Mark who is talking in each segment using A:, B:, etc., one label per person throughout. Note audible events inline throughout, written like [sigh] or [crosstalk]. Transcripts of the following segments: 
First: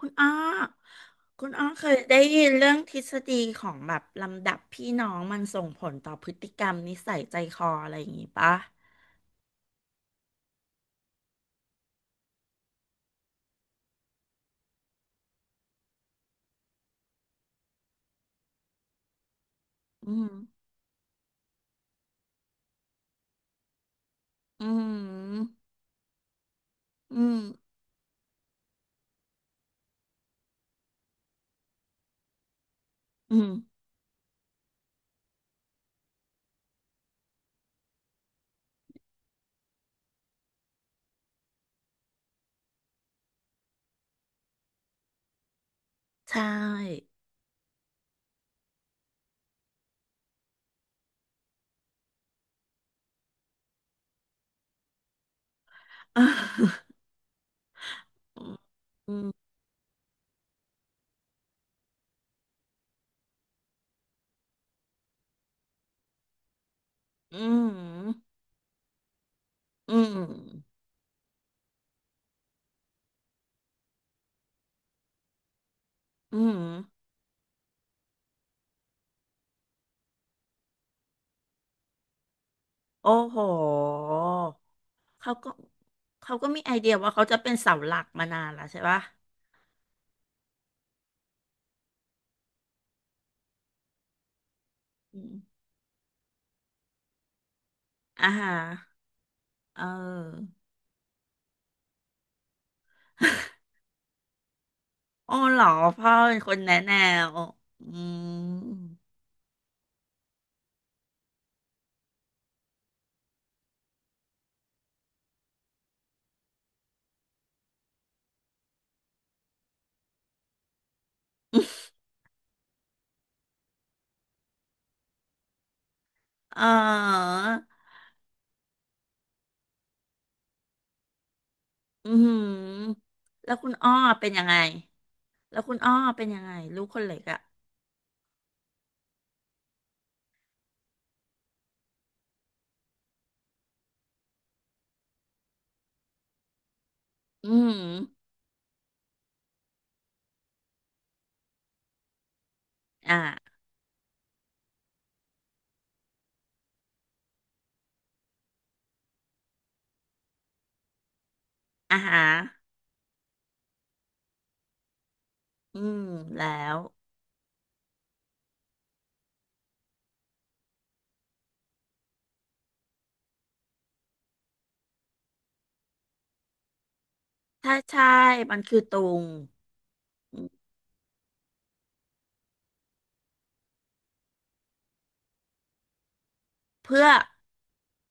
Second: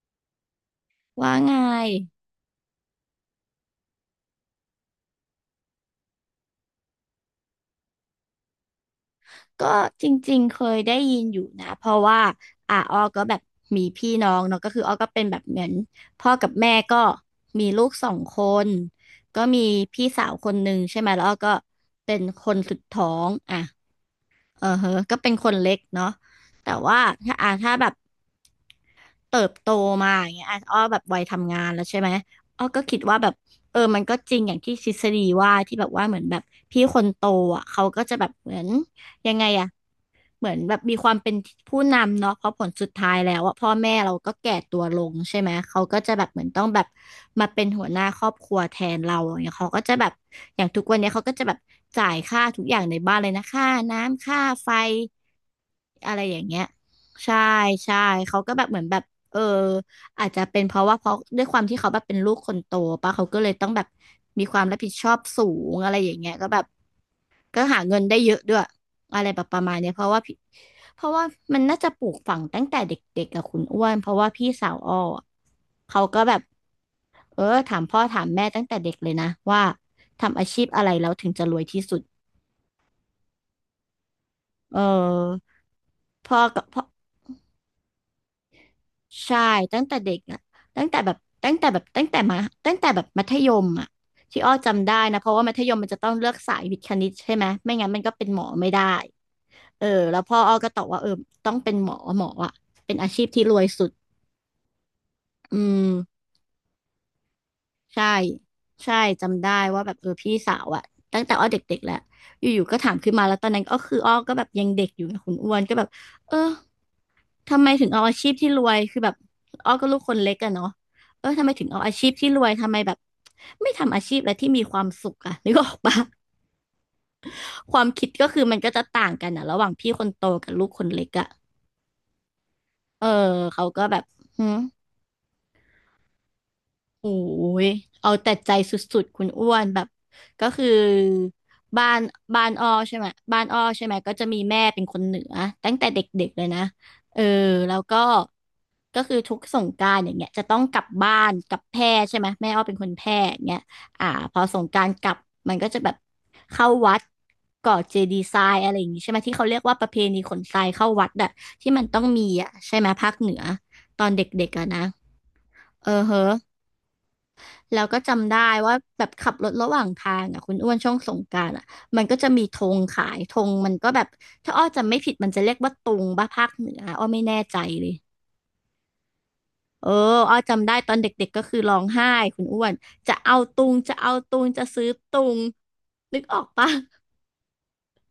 A: คุณอ้อ
B: ว่า
A: คุณ
B: ไง
A: อ้อเคยได้ยินเรื่องทฤษฎีของแบบลำดับพี่น้องมันส่งผลต่อพฤติกรรมนิสัยใจคออะไรอย่างงี้ปะ
B: ก็จริงๆเคยได้ยินอยู่นะเพราะว่าอ้อก็แบบมีพี่น้องเนาะก็คืออ้อก็เป็นแบบเหมือนพ่อกับแม่ก็มีลูกสองคนก็มีพี่
A: อื
B: สา
A: ม
B: วคนหนึ่งใช่ไหมแล้วอ้อก็เป็นคนสุดท้องอ่ะเอ
A: อื
B: อเฮอก็เป็นค
A: ม
B: นเล็กเนาะแต่ว่า
A: อืม
B: ถ้าแบบเติบโตมาอย่างเงี้ยอ่ะอ้อแบบวัยทำงานแล้วใช่ไหมอ้อก็คิดว่าแบบ
A: อืม
B: เออมันก็จริงอย่างที่ทฤษฎีว่าที่แบบว่าเหมือนแบบพี่คนโตอ่ะเขาก็จะแบบเหมือนยังไงอะ เหมือนแบบมีความเป็นผู้นำเนาะเพราะผลสุดท้ายแล้วอะพ่อแม่เราก็แก่ตัวลงใช่ไหมเขาก็จะแบบ
A: ใช
B: เหมือนต้องแบบ
A: ่
B: มาเป็นหัวหน้าครอบครัวแทนเราอย่างเงี้ยเขาก็จะแบบอย่างทุกวันเนี้ยเขาก็จะแบบจ่ายค่าทุกอย่างในบ้านเลยนะค่าน้ำค่าไฟอะไรอย่างเงี้ยใช่ใช่เขาก็แบบเหมือนแบบ
A: อื
B: เออ
A: ม
B: อาจจะเป็นเพราะว่าเพราะด้วยความที่เขาแบบเป็นลูกคนโตปะเขาก็เลยต้องแบบมีความรับผิดชอบสูงอะไรอย่างเงี้ยก็แบบ
A: อื
B: ก็หาเงินได้
A: ม
B: เยอะด้วยอะไรแบบประมาณเนี้ย
A: อืม
B: เพราะว่ามันน่าจะปลูกฝังตั้งแต่เด็กๆกับคุณอ้วนเพราะว่าพี่สาวอ้ออะเขาก็แบ
A: อื
B: บ
A: มอืม
B: เออถามพ่อถามแม่ตั้งแต่เด็กเลยนะว่าทำอาชีพอะไรแล้วถึงจะรวยที่สุด
A: โอ้โห
B: เอ
A: เขา
B: อ
A: ก็ เขา
B: พ่อ
A: ก็
B: กั
A: มี
B: บ
A: ไอ
B: พ่อ
A: เดียว่าเขาจะเป็นเสาหลักมานานแล้วใช่ปะ
B: ใช่ตั้งแต่เด็กอ่ะตั้งแต่แบบตั้งแต่แบบตั้งแต่มาตั้งแต่แบบมัธยมอ่ะที่อ้อจำได้นะ
A: อื
B: เพราะว่ามัธ
A: ม
B: ยมมันจะต้องเลือกสายวิทย์คณิตใช่ไหมไม่งั้นมันก็เป็
A: อ่า
B: นหมอ
A: ฮะ
B: ไม่ได้
A: เอ
B: เอ
A: อ
B: อแล้วพ่ออ้อก็ตอบว่าเออต้องเป็นหมออ่ะเป็นอาชีพที่รวยสุด
A: อ๋อ
B: อื
A: เหรอ
B: ม
A: พ่อเป็นคนแนะแนวอื
B: ใช่
A: ม
B: ใช่จำได้ว่าแบบเออพี่สาวอ่ะตั้งแต่อ้อเด็กๆแล้วอยู่ๆก็ถามขึ้นมาแล้วตอนนั้นก็คืออ้อก็แบบยังเด็กอยู่นะคุณอ้วนก็แบบเออ ทำไมถึงเอาอาชีพที่รวยคือแบบอ้อก็ลูกคนเล็กอะเนาะเออทำไมถึงเอาอาชีพที่รวยทำไมแบบไม่ทำอาชีพอะไรที่มีความสุขอะนึกออกปะ
A: เออ
B: ความคิดก็คือมันก็จะต่างกันอะระหว่างพี่คนโตกับลูกคนเล็กอะ
A: อื
B: เออ
A: มแล้ว
B: เขา
A: คุณ
B: ก็
A: อ้อ
B: แบบ
A: เป็น
B: หื
A: ยังไง
B: ม
A: แล้วคุณอ้อเป็นยังไงลูกคน
B: โอ้
A: เล็กอ่ะ
B: ยเอาแต่ใจสุดๆคุณอ้วนแบบก็คือบ้านบ้านอ้อใช่ไหมบ้านอ้อใช่ไหมก็จะมีแม่เป็นคนเหนือตั้งแต่เด็กๆเลยนะเออ
A: อืม
B: แล้วก็ก็คือทุกสงกรานต์อย่างเงี้ยจะต้องกลับบ้านกลับแพร่ใช่ไหมแม่อ้อเป็นคนแพร่อย่างเงี้
A: อ่า
B: ยอ่าพอสงกรานต์กลับมันก็จะแบบเข้าวัดก่อเจดีย์ทรายอะไรอย่างงี้ใช่ไหมที่เขาเรียกว่าประเพณีขนทรายเข้าวัดอะที่มันต้
A: อา
B: อง
A: หา
B: มีอะใช่ไหมภาคเหนือตอนเด็กๆอะนะ
A: อื
B: เออ
A: ม
B: เฮ้อ
A: แล้ว
B: แล้วก็จำได้ว่าแบบขับรถระหว่างทางอ่ะคุณอ้วนช่วงสงกรานต์อ่ะมันก็จะมีธงขายธงมันก็แบบถ้าอ้อจำไม่ผิดมันจะเรียกว่าตุงบ้าภาคเหนืออ้อไม่แน่ใจ
A: ถ้า
B: เลย
A: ใช่มันคือตุง
B: เอออ้อ
A: อื
B: จำ
A: ม
B: ได้ตอนเด็กๆก็คือร้องไห้คุณอ้วนจะเอาตุงจะซื้อตุงนึกออกปะ
A: เพื่อ
B: [laughs]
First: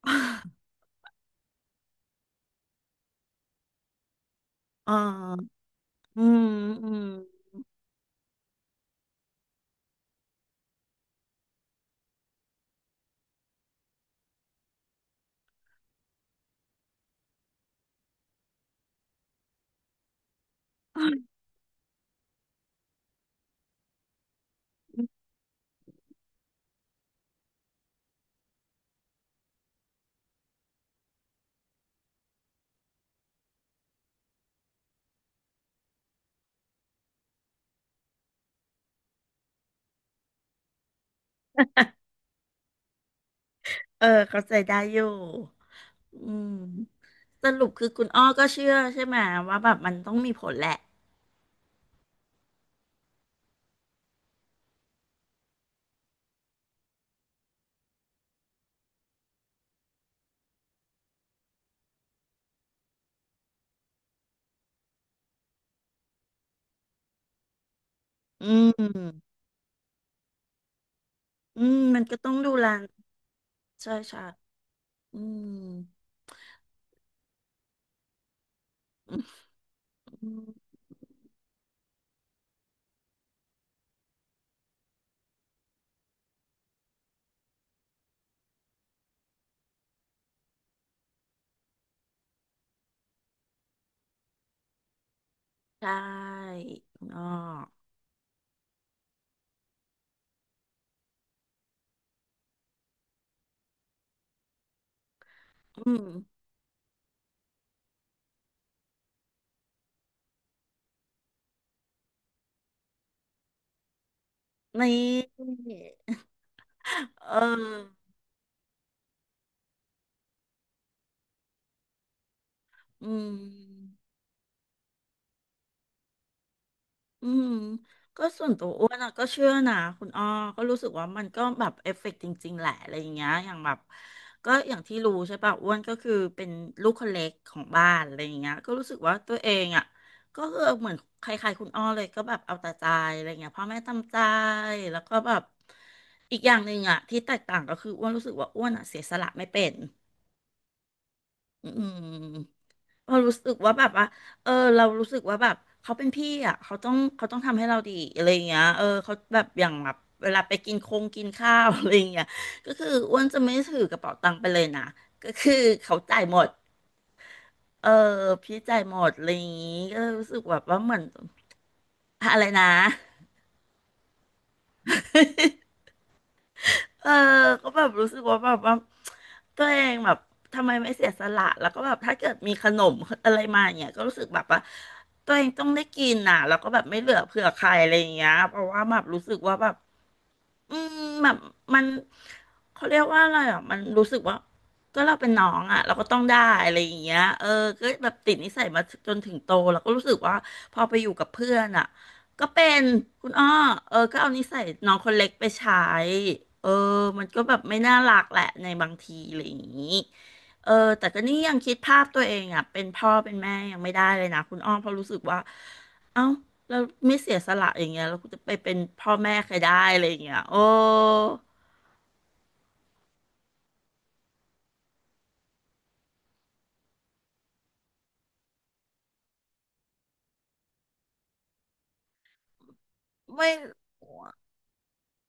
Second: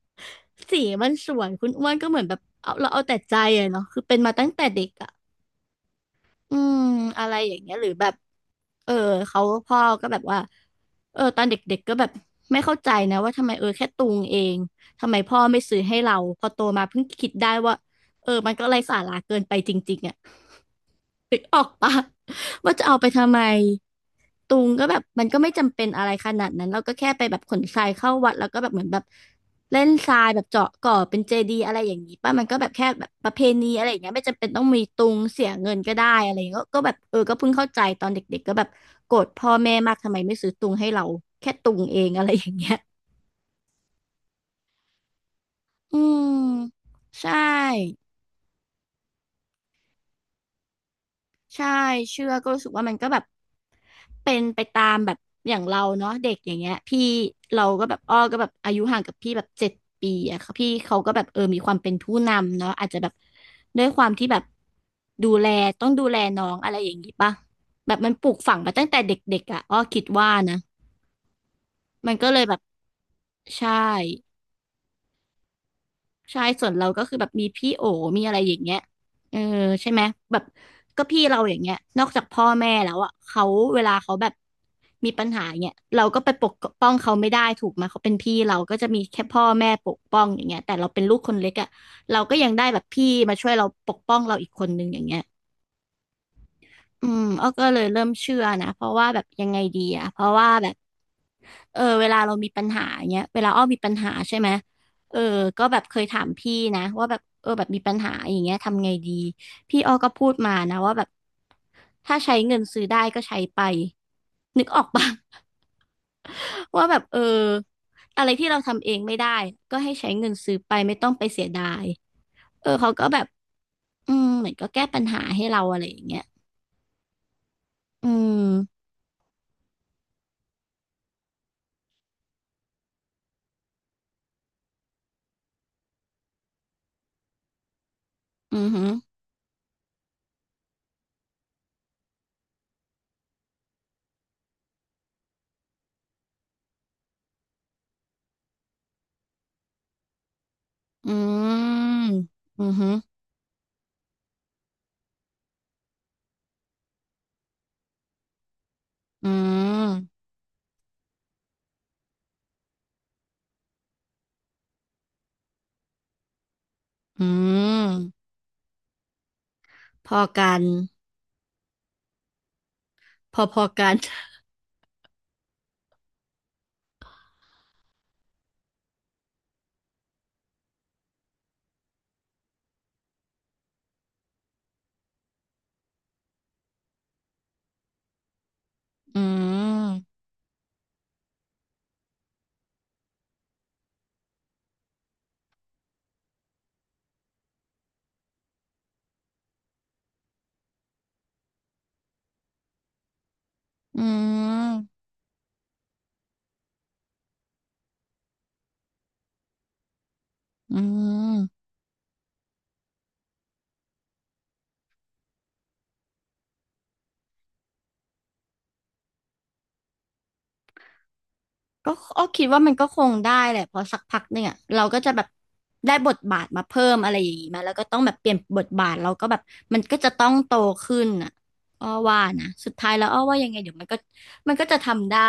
A: [laughs]
B: สีมันสวยคุณอ้วนก็เหมือนแบบเอาแต่ใจอะเนาะคือเป็นมาตั้งแต่เด็ก
A: อ๋อ
B: อะ
A: อืม
B: อืม
A: อืม
B: อะไรอย่างเงี้ยหรือแบบเออเขาพ่อก็แบบว่าเออตอนเด็กๆก็แบบไม่เข้าใจนะว่าทำไมเออแค่ตุงเองทำไมพ่อไม่ซื้อให้เราพอโตมาเพิ่งคิดได้ว่าเออมันก็ไร้สาระเกินไปจริงๆอ่ะนึกออกปะว่าจะเอาไปทำไม ตุงก็แบบมันก็ไม่จำเป็นอะไรขนาดนั้นเราก็แค่ไปแบบขนทรายเข้าวัดแล้วก็แบบเหมือนแบบเล่นทรายแบบเจาะก่อเป็นเจดีย์อะไรอย่างนี้ป่ะมันก็แบบแค่แบบประเพณีอะไรอย่างเงี้ยไม่จำเป็นต้องมีตุงเสียเงินก็ได้อะไรอย่างเงี้ยก็แบบเออก็เพิ่งเข้าใจตอนเด็กๆก็แบบโกรธพ่อแม่มากทำไมไม่ซื้อตุงให้เราแค่ตุงเองอะไรอย่างเงี้ย
A: เออเข้าใจได้อยู่
B: อื
A: อืม
B: มใช
A: สรุปคือ
B: ่
A: คุณอ้อก็เชื่อใช่ไหมว่าแบบมันต้องมีผลแหละ
B: ใช่เชื่อก็รู้สึกว่ามันก็แบบเป็นไปตามแบบอย่างเราเนาะเด็กอย่างเงี้ยพี่เราก็แบบอ้อก็แบบอายุห่างกับพี่แบบเจ็ดปีอะค่ะพี่เขาก็แบบเออมีความเป็นผู้นำเนาะอาจจะแบบด้วยความที่แบบดูแลต้องดูแลน้องอะไรอย่างงี้ป่ะแบบมันปลูก
A: อื
B: ฝังมา
A: ม
B: ตั้งแต่เด็กๆอะอ้อคิดว่านะ
A: อืมมัน
B: มัน
A: ก็
B: ก็
A: ต้อง
B: เลย
A: ดู
B: แบบ
A: แล
B: ใช่
A: ใช่อืม
B: ใช่ส่วนเราก็คือแบบมีพี่โอมีอะไรอย่างเงี้ยเออใช่ไหม
A: อื
B: แบบ
A: ม
B: ก็พี่เราอย่างเงี้ยนอกจากพ่อแม่แล้วอ่ะเขาเวลาเขาแบบมีปัญหาเงี้ยเราก็ไปปกป้องเขาไม่ได้ถูกไหมเขาเป็นพี่เราก็จะมีแค่พ่อแม่ปกป้องอย่างเงี้ยแต่เราเป็นลูกคนเล็กอ่ะเราก็ยังได้แบบพี่มาช่วยเราปกป้องเราอีกคนนึงอย่างเงี้ย
A: ใช่
B: อื
A: อ๋อ
B: มอ้อก็เลยเริ่มเชื่อนะเพราะว่าแบบยังไงดีอะเพราะว่าแบบเออเวลาเรามีปัญหาเงี้ยเวลาอ้อมีปัญหาใช่ไหมเออก็แบบ
A: อื
B: เคย
A: ม
B: ถามพี่นะว่าแบบเออแบบมีปัญหาอย่างเงี้ยทำไงดีพี่อ้อก็พูดมานะว่าแบบถ้าใช้เงินซื้อได้ก็ใช้ไปนึกออก
A: นี
B: ปะ
A: ่
B: [laughs] ว่าแบบเออ
A: [laughs] เออ
B: อะไรที่เราทำเองไม่ได้ก็ให้ใช้เงินซื้อไปไม่ต้องไปเสียดายเออเขาก็
A: อื
B: แบบ
A: ม
B: อืมเหมือนก็แก้ปัญหาให้เราอะไรอย่างเงี้ย
A: อืม
B: อื
A: ก็ส่วนตัว
B: ม
A: อ้วนอะก็เชื่อนะคุณอ้อก็รู้สึกว่ามันก็แบบเอฟเฟกต์จริงๆแหละอะไรอย่างเงี้ยอย่างแบบก็อย่างที่รู้ใช่ป่ะอ้วนก็คือเป็นลูกคนเล็กของบ้านอะไรอย่างเงี้ย
B: อือ
A: ก็
B: ฮึ
A: รู้สึกว่าตัวเองอะก็คือเหมือนใครๆคุณอ้อเลยก็แบบเอาแต่ใจอะไรเงี้ยพ่อแม่ตามใจแล้วก็แบบอีกอย่างหนึ่งอะที่แตกต่างก็คืออ้วนรู้สึกว่าอ้วนอะเสียสละไม่เป็น
B: อื
A: อืม
B: มอือหือ
A: เรารู้สึกว่าแบบว่าเออเรารู้สึกว่าแบบเขาเป็นพี่อ่ะ เขาต้องทำให้เราดีอะไรอย่างเงี้ยเออเขา
B: อื
A: แบบอย่างแบบ
B: ม
A: เวลาไปกินคงกินข้าว [laughs] อะไรอย่างเงี้ยก็คืออ้วนจะไม่ถือกระเป๋าตังค์ไปเลยนะก็คือเขาจ่ายหมด
B: อื
A: เออ
B: ม
A: พี่จ่ายหมดอะไรอย่างงี้ก็
B: พอ
A: รู้สึก
B: กั
A: แบ
B: น
A: บว่าเหมือนอะไรนะ
B: พอกัน
A: [laughs] เออ ก็แบบรู้สึกว่าแบบว่าตัวเองแบบทำไมไม่เสียสละแล้วก็แบบถ้าเกิดมีขนมอะไรมาอย่างเงี้ยก็รู้สึกแบบว่าตัวเองต้องได้กินน่ะแล้วก็แบบไม่เหลือเผื่อใครอะไรอย่างเงี้ยเพราะว่าแบบ
B: อื
A: รู้สึกว่าแบบ
B: ม
A: อืมแบบมันเขาเรียกว่าอะไรอ่ะมันรู้สึกว่าก็เราเป็นน้องอ่ะเราก็ต้องได้อะไรอย่างเงี้ยเออก็แบบติดนิสัยมาจนถึงโตแล้วก็รู้สึกว่าพอไปอยู่กับเพื่อนอ่ะก็เป็นคุณอ้อเออ
B: อื
A: ก็เอานิสัยน้อ
B: ม
A: งคนเล็กไปใช้เออมันก็แบบไม่น่ารักแหละในบางทีอะไรอย่างงี้เออ
B: อื
A: แต่ก็นี่ยัง
B: ม
A: คิดภาพตัวเองอ่ะเป็นพ่อเป็นแม่ยังไม่ได้เลยนะคุณอ้อเพราะรู้สึกว่าเอ้า เราไม่เสียสละอย่างเงี้ยเราจะไปเป็นพ่อแม่ใครได้อะไรอย่างเงี้ย
B: ก็อ้อคิดว่ามันก็คงได้แหละเพอสักพักเนี่ยเราก็จะแบบได้บทบาทมาเพิ่มอะไรอย่างงี้มาแล้วก็ต้องแบบเปลี่ยนบทบาทเราก็แบบมันก็จะต้องโตขึ้นอ่ะอ้อว่านะสุดท้ายแล้วอ้อว่ายั
A: ไม่
B: งไงเดี๋ยวมันก็มันก็จะทำได้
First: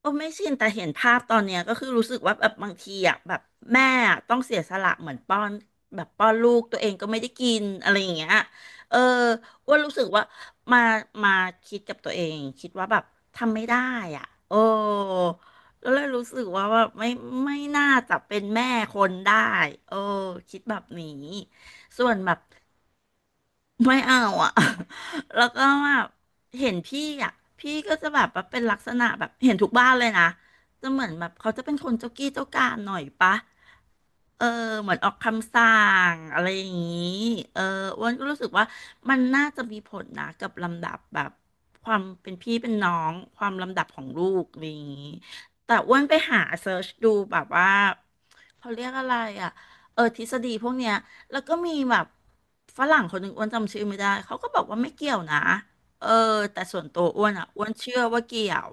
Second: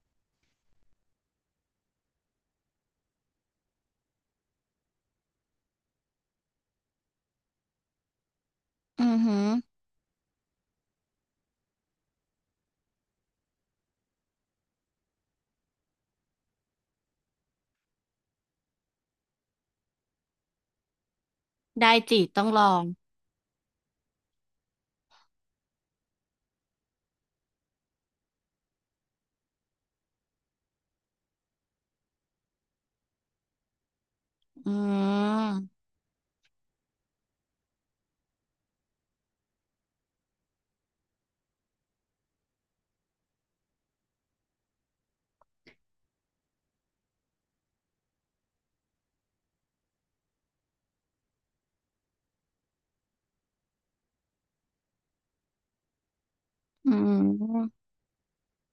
A: โอ้ไม่ชินแต่เห็นภาพตอนเนี้ยก็คือรู้สึกว่าแบบบางทีอ่ะแบบแม่อะต้องเสียสละเหมือนป้อนแบบป้อนลูกตัวเองก็ไม่ได้กินอะไรอย่างเงี้ยเออ
B: อือหือ
A: อ้วนรู้สึกว่ามามาคิดกับตัวเองคิดว่าแบบทำไม่ได้อ่ะโอ้แล้วเลยรู้สึกว่าว่าไม่น่าจะเป็นแม่คนได้เออคิดแบบนี้
B: ได้
A: ส่วน
B: จี
A: แบบ
B: ต้องลอง
A: ไม่เอาอ่ะ [laughs] แล้วก็แบบเห็นพี่อ่ะพี่ก็จะแบบว่าเป็นลักษณะแบบเห็นทุกบ้านเลยนะ จะเหมือนแบบเขาจะเป็นคนเจ้ากี้เจ้าการหน่อยปะเออ
B: อื
A: เหมือนออกคำสั่
B: ม
A: งอะไรอย่างนี้เอออ้วนก็รู้สึกว่ามันน่าจะมีผลนะกับลำดับแบบความเป็นพี่เป็นน้องความลำดับของลูกอะไรอย่างนี้แต่อ้วนไปหาเซิร์ชดูแบบว่า เขาเรียกอะไรอ่ะ เออทฤษฎีพวกเนี้ยแล้วก็มีแบบฝรั่งคนหนึ่งอ้วนจำชื่อไม่ได้ เขาก็บอกว่าไม่เกี่ยวนะเออแต่ส่วน
B: อื
A: ตัวอ้วนอ่ะอ้วน
B: ม
A: เชื่อว่าเกี่ยว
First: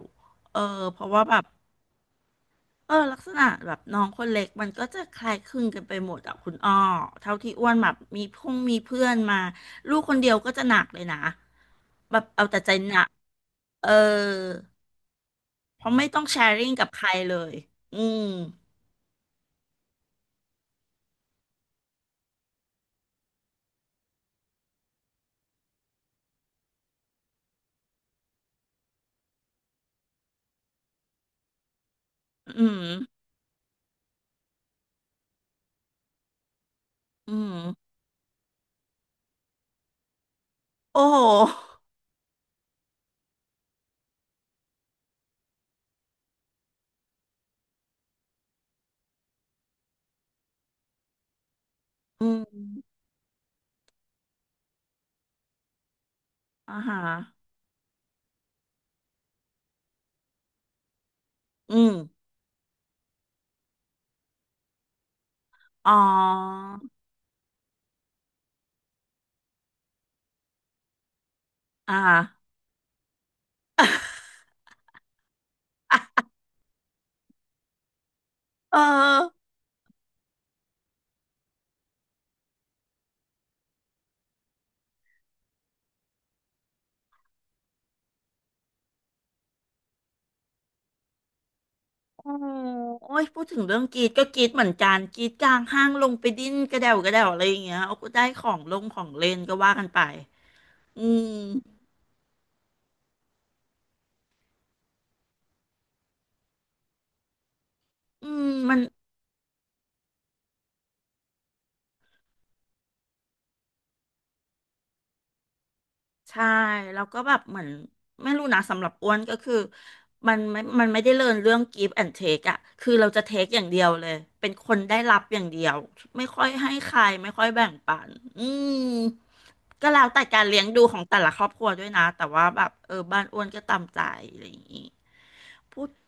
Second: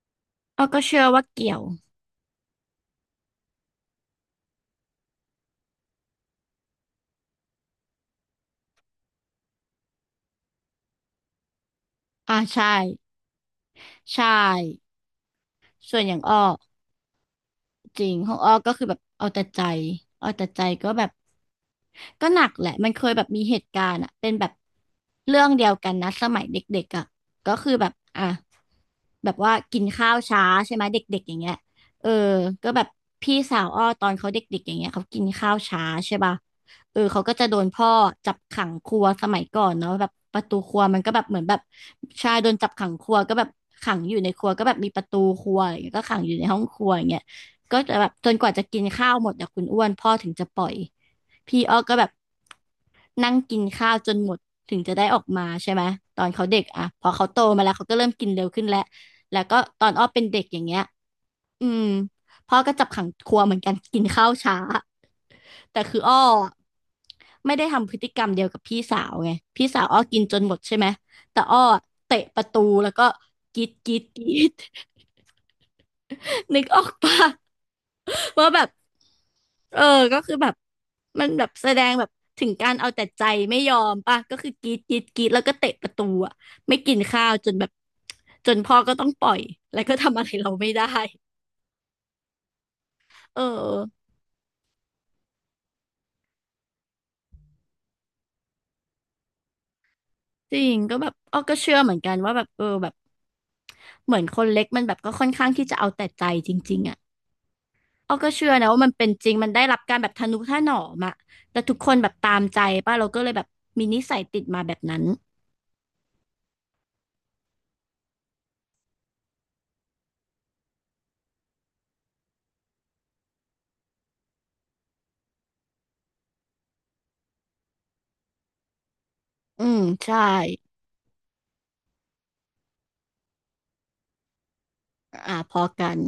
A: เออ
B: อ้อก็
A: เพ
B: เชื่อ
A: ราะ
B: ว่า
A: ว่าแบบ
B: เกี่ยว
A: เออลักษณะแบบน้องคนเล็กมันก็จะคล้ายคลึงกันไปหมดอ่ะคุณอ้อเท่าที่อ้วนแบบมีพงมีเพื่อนมาลูกคนเดียวก็จะหนักเลยนะแบบ
B: อ่า
A: เอาแต่
B: ใช่
A: ใจหนักเออ
B: ใช่
A: เพราะ
B: ส่วน
A: ไม่
B: อย่า
A: ต้
B: ง
A: อง
B: อ้
A: แช
B: อ
A: ร์ริ่งกับใครเลยอื
B: จริง
A: ม
B: ของอ้อก็คือแบบเอาแต่ใจเอาแต่ใจก็แบบก็หนักแหละมันเคยแบบมีเหตุการณ์อะเป็นแบบเรื่องเดียวกันนะสมัยเด็กๆอะก็คือแบบอ่ะแบบว่ากินข้าวช้าใช่ไหมเด็กๆอย่างเงี้ยเออ
A: อื
B: ก็
A: ม
B: แบบพี่สาวอ้อตอนเขาเด็กๆอย่างเงี้ยเขากินข้าวช้าใช่ป่ะเออเขา
A: อื
B: ก็จะโดนพ่
A: ม
B: อจับขังครัวสมัยก่อนเนาะแบบประตูครัวมั
A: โอ้
B: นก็
A: โห
B: แบบเหมือนแบบชายโดนจับขังครัวก็แบบขังอยู่ในครัวก็แบบมีประตูครัวอะไรอย่างเงี้ยก็ขังอยู่ในห้องครัวอย่างเงี้ย ก็จะแบบจนกว่าจะกินข้าวหมดอะคุณอ้วนพ่อถึงจะปล่อยพี่อ้อก็แบบ
A: อืม
B: นั่งกินข้าวจนหมดถึงจะได้ออกมาใช่ไหมตอนเขาเด็ก
A: อ่า
B: อะ
A: ฮะ
B: พอเขาโตมาแล้วเขาก็เริ่มกินเร็วขึ้นแล้วแล้วก็ตอนอ้อเป็นเด็กอย่างเงี้ยอื
A: อื
B: ม
A: ม
B: พ่อก็จับขังครัวเหมือนกันกินข้าวช้าแต่
A: อ๋อ
B: คืออ้ออะไม่ได้ทำพฤติกรรมเดียวกับพี่สาวไงพี่สาวอ้อกินจนหมดใช่ไหมแต่อ้อ
A: อ่
B: เตะประ
A: า
B: ตูแล้วก็กรีดกรีดกรีด [laughs] นึกออกปะ ว่าแบบ
A: เออ
B: เออก็คือแบบมันแบบแสดงแบบถึงการเอาแต่ใจไม่ยอมป่ะก็คือกรีดกรีดกรีดแล้วก็เตะประตูอ่ะไม่กินข้าวจนแบบจนพ่อก็ต้องปล่อยแล้วก็ทำอะไรเราไม่ได้
A: โอ้โอ้ย
B: เอ
A: พูดถึงเรื่องกรี
B: อ
A: ดก็กรีดเหมือนกันกรีดกลางห้างลงไปดิ้นกระเดวกระเดวอะไรอย่างเงี้ยเอาก็ได้ของลงของเล่นก็ว่ากันไป
B: จริงก็
A: อื
B: แบบ
A: ม
B: อ้อก็เชื่อเหมือนกันว่าแบบเออแบบเหมือนคนเล็กมันแบบก็ค่อนข้างที่จะเอาแต่ใจจริงๆอ่ะอ้อ
A: อื
B: ก็
A: ม
B: เชื่อนะ
A: มั
B: ว่า
A: น
B: มันเป็นจริงมันได้รับการแบบทะนุถนอมอะแต่ทุกคนแบบตามใจป่ะเราก็เลยแบบมีนิสัยติดมาแบบนั้น
A: ใช่แล้วก็แบบเหมือนไม่รู้นะสำหรับอ้วนก็คือมันไม่ได้เรียนเรื่อง give and take อะคือเราจะ take อย่างเดียวเลยเป็นคนได้รับอย่างเดียวไม่ค่อยให้ใครไม่ค่อยแบ่งปันอืม
B: อืม
A: ก็แล้ว
B: ใช่
A: แต่การเลี้ยงดูของแต่ละครอบครัวด้วยนะแต่ว่าแบบเออบ้านอ้วนก็ตามใจอะไรอย่างงี้
B: อ่าพอ
A: พูด
B: กัน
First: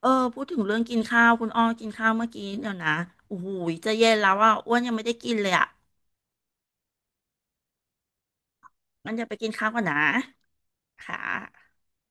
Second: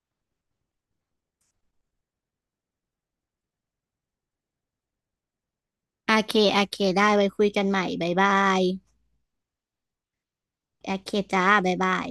A: เออพูดถึงเรื่องกินข้าวคุณอ้อกินข้าวเมื่อกี้เดี๋ยวนะโอ้โหจะเย็นแล้วอ่ะอ้วนยังไม่ได้กินเลยอ่ะ
B: โอเค โอเค ได้ไว้คุยกันใหม่บ๊ายบาย
A: งั้นเดี๋ยวไปกินข้าวก่อนนะ
B: โอเค
A: ค่
B: จ้า
A: ะ
B: บ๊ายบาย